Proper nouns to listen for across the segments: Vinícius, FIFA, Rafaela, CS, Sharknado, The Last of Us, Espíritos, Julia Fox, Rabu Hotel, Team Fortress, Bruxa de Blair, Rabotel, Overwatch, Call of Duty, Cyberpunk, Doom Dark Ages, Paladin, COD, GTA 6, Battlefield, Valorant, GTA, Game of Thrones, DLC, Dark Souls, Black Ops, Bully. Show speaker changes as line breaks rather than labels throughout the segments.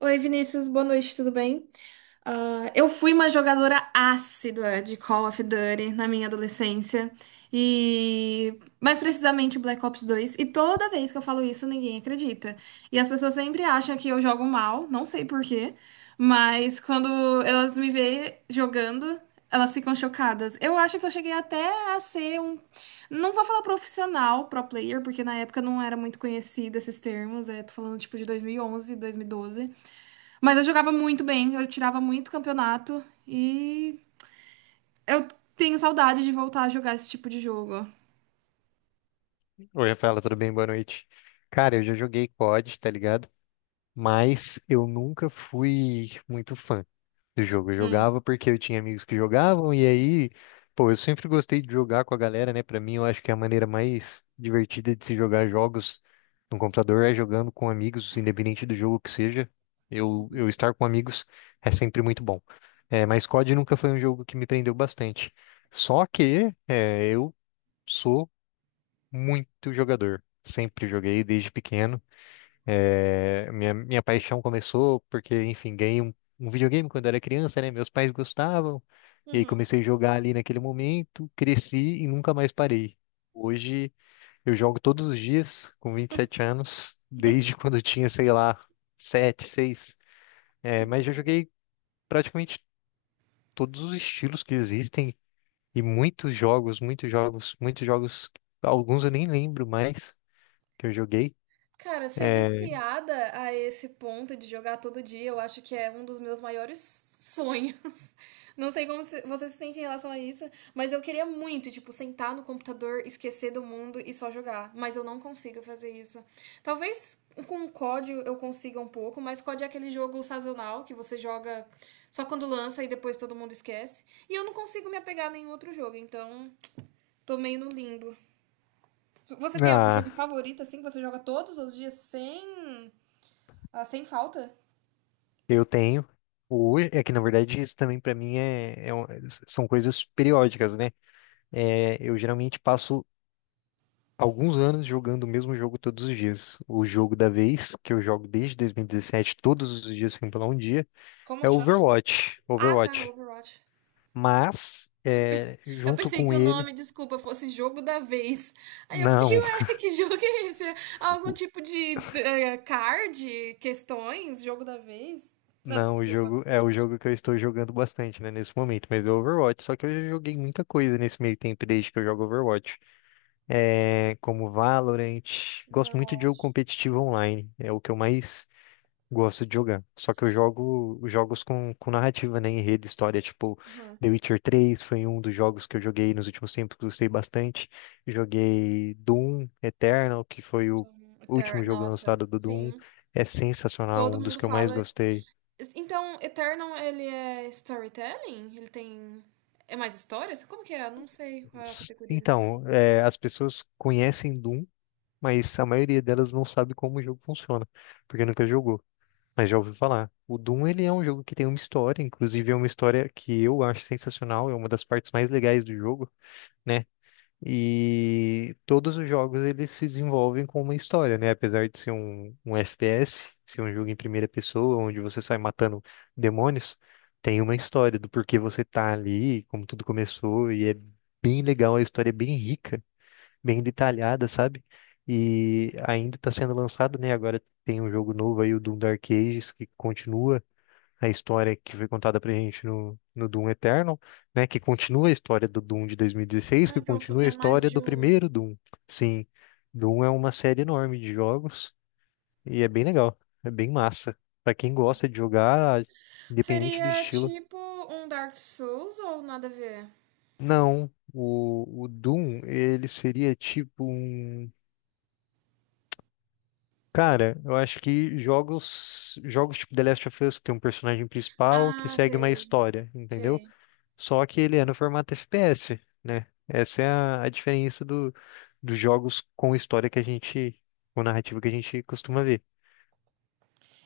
Oi, Vinícius, boa noite, tudo bem? Eu fui uma jogadora ácida de Call of Duty na minha adolescência e mais precisamente Black Ops 2. E toda vez que eu falo isso, ninguém acredita. E as pessoas sempre acham que eu jogo mal, não sei por quê, mas quando elas me veem jogando, elas ficam chocadas. Eu acho que eu cheguei até a ser um, não vou falar profissional, pro player, porque na época não era muito conhecido esses termos. Tô falando tipo de 2011, 2012. Mas eu jogava muito bem, eu tirava muito campeonato e eu tenho saudade de voltar a jogar esse tipo de jogo.
Oi, Rafaela, tudo bem? Boa noite. Cara, eu já joguei COD, tá ligado? Mas eu nunca fui muito fã do jogo. Eu
Hum.
jogava porque eu tinha amigos que jogavam, e aí, pô, eu sempre gostei de jogar com a galera, né? Pra mim, eu acho que a maneira mais divertida de se jogar jogos no computador é jogando com amigos, independente do jogo que seja. Eu estar com amigos é sempre muito bom. É, mas COD nunca foi um jogo que me prendeu bastante. Só que é, eu sou muito jogador. Sempre joguei desde pequeno. É, minha paixão começou porque, enfim, ganhei um videogame quando era criança, né? Meus pais gostavam. E aí
Uhum.
comecei a jogar ali naquele momento, cresci e nunca mais parei. Hoje eu jogo todos os dias, com 27 anos, desde quando eu tinha, sei lá, 7 seis.
Que
É, mas já
doideira.
joguei praticamente todos os estilos que existem e muitos jogos, muitos jogos, muitos jogos. Alguns eu nem lembro mais que eu joguei.
Cara, ser
É,
viciada a esse ponto de jogar todo dia, eu acho que é um dos meus maiores sonhos. Não sei como você se sente em relação a isso, mas eu queria muito, tipo, sentar no computador, esquecer do mundo e só jogar. Mas eu não consigo fazer isso. Talvez com o COD eu consiga um pouco, mas COD é aquele jogo sazonal que você joga só quando lança e depois todo mundo esquece. E eu não consigo me apegar a nenhum outro jogo, então tô meio no limbo. Você tem algum
ah,
jogo favorito, assim, que você joga todos os dias sem falta?
eu tenho. O é que na verdade isso também para mim são coisas periódicas, né? É, eu geralmente passo alguns anos jogando o mesmo jogo todos os dias. O jogo da vez, que eu jogo desde 2017, todos os dias sem pular um dia, é
Como chama?
Overwatch.
Ah, tá,
Overwatch.
Overwatch.
Mas,
Eu
é,
pens- eu
junto
pensei que
com
o
ele,
nome, desculpa, fosse jogo da vez. Aí eu fiquei,
não.
ué, que jogo é esse? Algum
o-
tipo de card, questões, jogo da vez? Não,
Não, o
desculpa,
jogo é
pode
o
continuar.
jogo que eu estou jogando bastante, né, nesse momento, mas é o Overwatch, só que eu já joguei muita coisa nesse meio tempo desde que eu jogo Overwatch. É, como Valorant. Gosto muito de jogo
Overwatch.
competitivo online, é o que eu mais gosto de jogar. Só que eu jogo jogos com narrativa, né, enredo, história, tipo
Aham.
The Witcher 3 foi um dos jogos que eu joguei nos últimos tempos, que gostei bastante. Joguei Doom Eternal, que foi o último jogo
Nossa,
lançado do Doom.
sim.
É sensacional,
Todo
um dos
mundo
que eu mais
fala.
gostei.
Então, Eternal, ele é storytelling? Ele tem. É mais histórias? Como que é? Eu não sei qual é a categoria desse jogo.
Então, é, as pessoas conhecem Doom, mas a maioria delas não sabe como o jogo funciona, porque nunca jogou. Mas já ouvi falar. O Doom, ele é um jogo que tem uma história, inclusive é uma história que eu acho sensacional, é uma das partes mais legais do jogo, né? E todos os jogos eles se desenvolvem com uma história, né? Apesar de ser um FPS, ser um jogo em primeira pessoa, onde você sai matando demônios, tem uma história do porquê você tá ali, como tudo começou, e é bem legal, a história é bem rica, bem detalhada, sabe? E ainda está sendo lançado, né? Agora tem um jogo novo aí, o Doom Dark Ages, que continua a história que foi contada pra gente no Doom Eternal, né? Que continua a história do Doom de 2016,
Ah,
que
então
continua a
é mais
história
de
do
um.
primeiro Doom. Sim, Doom é uma série enorme de jogos e é bem legal, é bem massa. Pra quem gosta de jogar, independente do
Seria
estilo.
tipo um Dark Souls ou nada a ver?
Não, o Doom, ele seria tipo um. Cara, eu acho que jogos, jogos tipo The Last of Us, que tem um personagem principal que
Ah,
segue uma
sei,
história, entendeu?
sei.
Só que ele é no formato FPS, né? Essa é a diferença do, dos jogos com história que a gente, com narrativa que a gente costuma ver.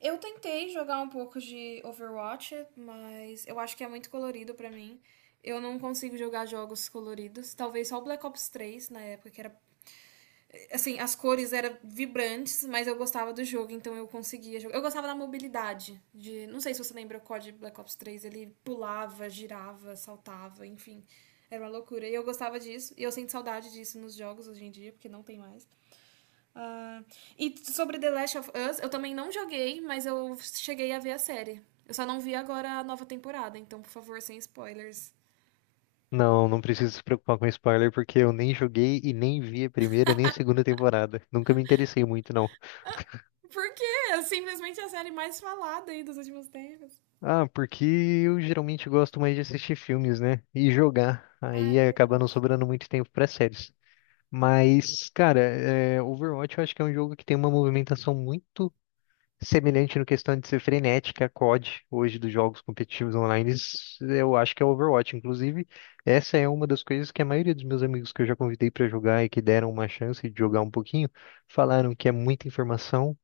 Eu tentei jogar um pouco de Overwatch, mas eu acho que é muito colorido pra mim. Eu não consigo jogar jogos coloridos. Talvez só o Black Ops 3 na época, que era assim, as cores eram vibrantes, mas eu gostava do jogo, então eu conseguia jogar. Eu gostava da mobilidade, de, não sei se você lembra o COD Black Ops 3, ele pulava, girava, saltava, enfim, era uma loucura. E eu gostava disso, e eu sinto saudade disso nos jogos hoje em dia, porque não tem mais. Ah, e sobre The Last of Us, eu também não joguei, mas eu cheguei a ver a série. Eu só não vi agora a nova temporada, então, por favor, sem spoilers.
Não, não precisa se preocupar com spoiler, porque eu nem joguei e nem vi a primeira nem a segunda temporada. Nunca me interessei muito, não.
Porque é simplesmente a série mais falada aí dos últimos tempos.
Ah, porque eu geralmente gosto mais de assistir filmes, né? E jogar.
Ah, é
Aí acaba
verdade.
não sobrando muito tempo para séries. Mas, cara, é, Overwatch eu acho que é um jogo que tem uma movimentação muito semelhante no questão de ser frenética, a COD, hoje dos jogos competitivos online, isso eu acho que é Overwatch. Inclusive, essa é uma das coisas que a maioria dos meus amigos que eu já convidei para jogar e que deram uma chance de jogar um pouquinho, falaram que é muita informação,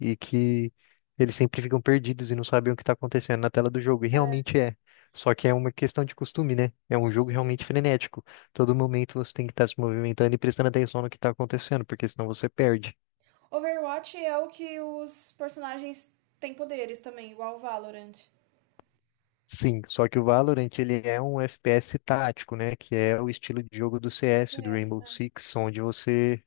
e que eles sempre ficam perdidos e não sabem o que está acontecendo na tela do jogo. E
É,
realmente é. Só que é uma questão de costume, né? É um jogo
sim.
realmente frenético. Todo momento você tem que estar se movimentando e prestando atenção no que está acontecendo, porque senão você perde.
Overwatch é o que os personagens têm poderes também, igual o Valorant.
Sim, só que o Valorant ele é um FPS tático, né? Que é o estilo de jogo do CS, do
CS.
Rainbow
Ah,
Six, onde você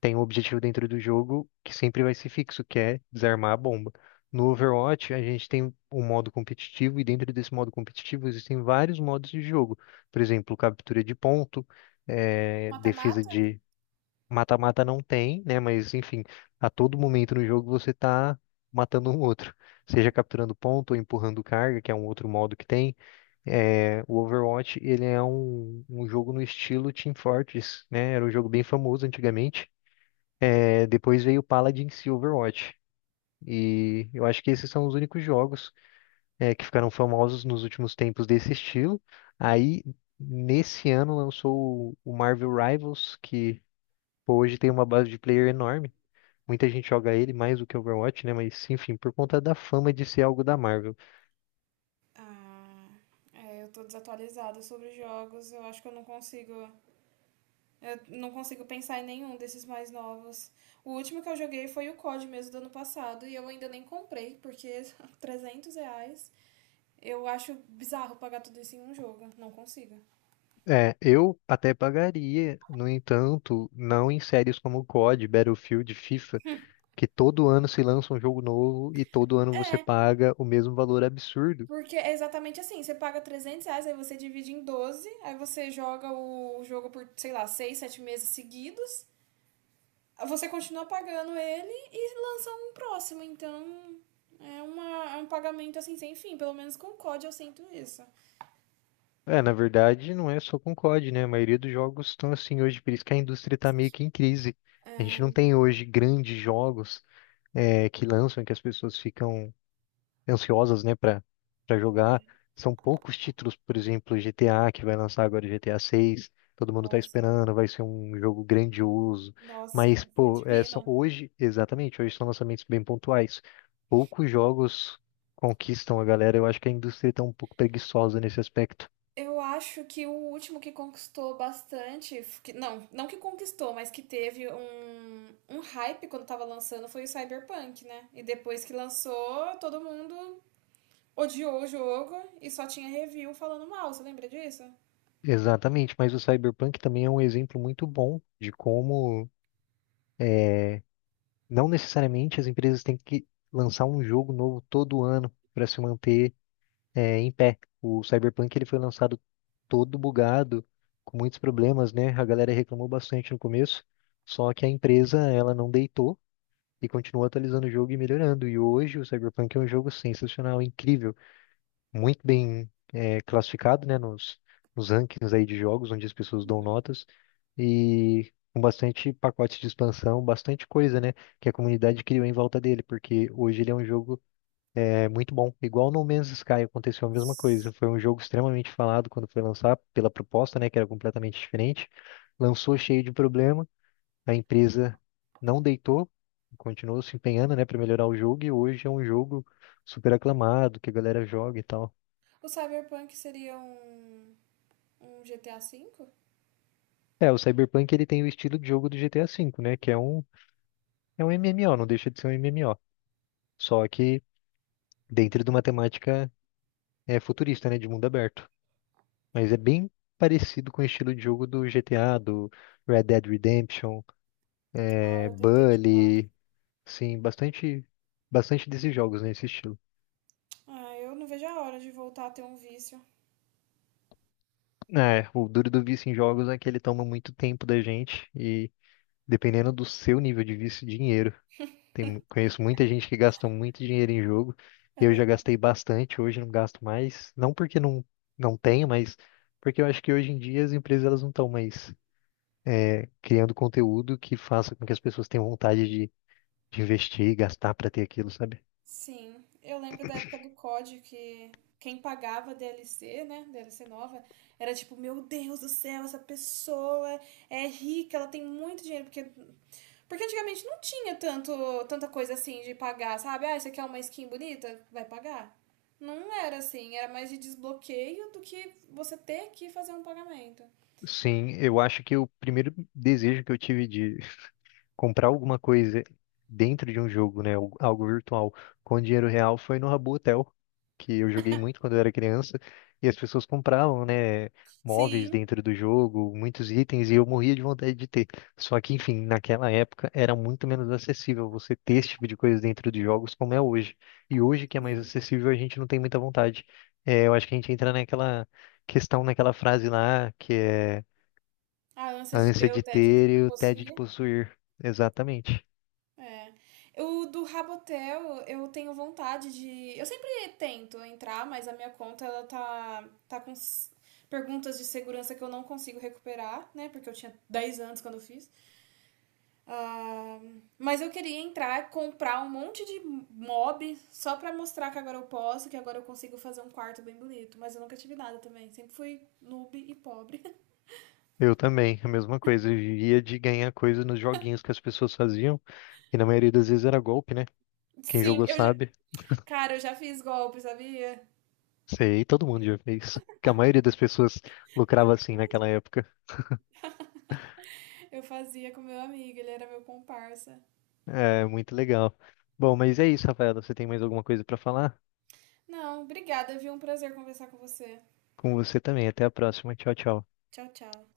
tem um objetivo dentro do jogo que sempre vai ser fixo, que é desarmar a bomba. No Overwatch, a gente tem um modo competitivo e dentro desse modo competitivo existem vários modos de jogo. Por exemplo, captura de ponto, eh, defesa
mata-mata?
de mata-mata não tem, né? Mas enfim, a todo momento no jogo você tá matando um outro, seja capturando ponto ou empurrando carga, que é um outro modo que tem. Eh, o Overwatch ele é um jogo no estilo Team Fortress, né? Era um jogo bem famoso antigamente. É, depois veio o Paladin e Overwatch. E eu acho que esses são os únicos jogos é, que ficaram famosos nos últimos tempos desse estilo. Aí, nesse ano, lançou o Marvel Rivals, que pô, hoje tem uma base de player enorme. Muita gente joga ele mais do que Overwatch, né? Mas, enfim, por conta da fama de ser algo da Marvel.
Ah, é, eu tô desatualizada sobre jogos. Eu acho que eu não consigo. Eu não consigo pensar em nenhum desses mais novos. O último que eu joguei foi o COD mesmo do ano passado e eu ainda nem comprei, porque R$ 300. Eu acho bizarro pagar tudo isso em um jogo. Não consigo.
É, eu até pagaria, no entanto, não em séries como C o COD, Battlefield, FIFA, que todo ano se lança um jogo novo e todo ano você
É.
paga o mesmo valor absurdo.
Porque é exatamente assim, você paga R$ 300, aí você divide em 12, aí você joga o jogo por, sei lá, 6 7 meses seguidos, você continua pagando ele e lança um próximo, então é um pagamento assim sem fim, pelo menos com o COD eu sinto isso.
É, na verdade, não é só com COD, né? A maioria dos jogos estão assim hoje, por isso que a indústria tá meio que em crise. A gente não tem hoje grandes jogos é, que lançam, que as pessoas ficam ansiosas, né, para jogar. São poucos títulos, por exemplo, GTA, que vai lançar agora o GTA 6. Todo mundo tá
Nossa,
esperando, vai ser um jogo grandioso.
nossa,
Mas,
vai ser
pô, é, são
divino.
hoje, exatamente, hoje são lançamentos bem pontuais. Poucos jogos conquistam a galera. Eu acho que a indústria tá um pouco preguiçosa nesse aspecto.
Eu acho que o último que conquistou bastante, não, não que conquistou, mas que teve um hype quando tava lançando foi o Cyberpunk, né? E depois que lançou, todo mundo odiou o jogo e só tinha review falando mal, você lembra disso?
Exatamente, mas o Cyberpunk também é um exemplo muito bom de como é, não necessariamente as empresas têm que lançar um jogo novo todo ano para se manter é, em pé. O Cyberpunk ele foi lançado todo bugado, com muitos problemas, né? A galera reclamou bastante no começo, só que a empresa ela não deitou e continuou atualizando o jogo e melhorando. E hoje o Cyberpunk é um jogo sensacional, incrível, muito bem é, classificado, né? Nos rankings aí de jogos, onde as pessoas dão
Uhum.
notas e com bastante pacote de expansão, bastante coisa, né? Que a comunidade criou em volta dele, porque hoje ele é um jogo é muito bom. Igual No Man's Sky aconteceu a mesma coisa. Foi um jogo extremamente falado quando foi lançar, pela proposta, né, que era completamente diferente. Lançou cheio de problema, a empresa não deitou, continuou se empenhando, né, para melhorar o jogo e hoje é um jogo super aclamado, que a galera joga e tal.
O Cyberpunk seria um GTA 5?
É, o Cyberpunk ele tem o estilo de jogo do GTA V, né, que é um MMO, não deixa de ser um MMO, só que dentro de uma temática é, futurista, né, de mundo aberto. Mas é bem parecido com o estilo de jogo do GTA, do Red Dead Redemption,
Ah,
é,
eu tentei jogar.
Bully, sim, bastante, bastante desses jogos nesse estilo.
Ah, eu não vejo a hora de voltar a ter um vício.
É, o duro do vício em jogos é que ele toma muito tempo da gente e dependendo do seu nível de vício, dinheiro. Tem, conheço muita gente que gasta muito dinheiro em jogo. Eu já
É.
gastei bastante, hoje não gasto mais. Não porque não tenho, mas porque eu acho que hoje em dia as empresas elas não estão mais criando conteúdo que faça com que as pessoas tenham vontade de investir e gastar para ter aquilo, sabe?
Sim, eu lembro da época do COD que quem pagava DLC, né, DLC nova, era tipo, meu Deus do céu, essa pessoa é rica, ela tem muito dinheiro, porque antigamente não tinha tanto tanta coisa assim de pagar, sabe? Ah, você quer uma skin bonita? Vai pagar. Não era assim, era mais de desbloqueio do que você ter que fazer um pagamento.
Sim, eu acho que o primeiro desejo que eu tive de comprar alguma coisa dentro de um jogo, né, algo algo virtual, com dinheiro real foi no Rabu Hotel, que eu joguei muito quando eu era criança, e as pessoas compravam, né, móveis
Sim,
dentro do jogo, muitos itens, e eu morria de vontade de ter. Só que, enfim, naquela época era muito menos acessível você ter esse tipo de coisa dentro de jogos como é hoje. E hoje que é mais
sim.
acessível, a gente não tem muita vontade. É, eu acho que a gente entra naquela questão, naquela frase lá, que é
A ânsia
a
de
ânsia
ter o
de
tédio de
ter e o tédio de
possuir.
possuir. Exatamente.
É. O do Rabotel, eu tenho vontade de. Eu sempre tento entrar, mas a minha conta ela tá com perguntas de segurança que eu não consigo recuperar, né? Porque eu tinha 10 anos quando eu fiz. Ah, mas eu queria entrar, comprar um monte de mob só pra mostrar que agora eu posso, que agora eu consigo fazer um quarto bem bonito. Mas eu nunca tive nada também. Sempre fui noob e pobre.
Eu também, a mesma coisa. Eu vivia de ganhar coisa nos joguinhos que as pessoas faziam. E na maioria das vezes era golpe, né? Quem
Sim,
jogou
eu já...
sabe.
cara, eu já fiz golpe, sabia?
Sei, todo mundo já fez. Que a maioria das pessoas lucrava assim naquela época.
Eu fazia com meu amigo, ele era meu comparsa.
É muito legal. Bom, mas é isso, Rafaela. Você tem mais alguma coisa pra falar?
Não, obrigada, viu? Um prazer conversar com você.
Com você também. Até a próxima. Tchau, tchau.
Tchau, tchau.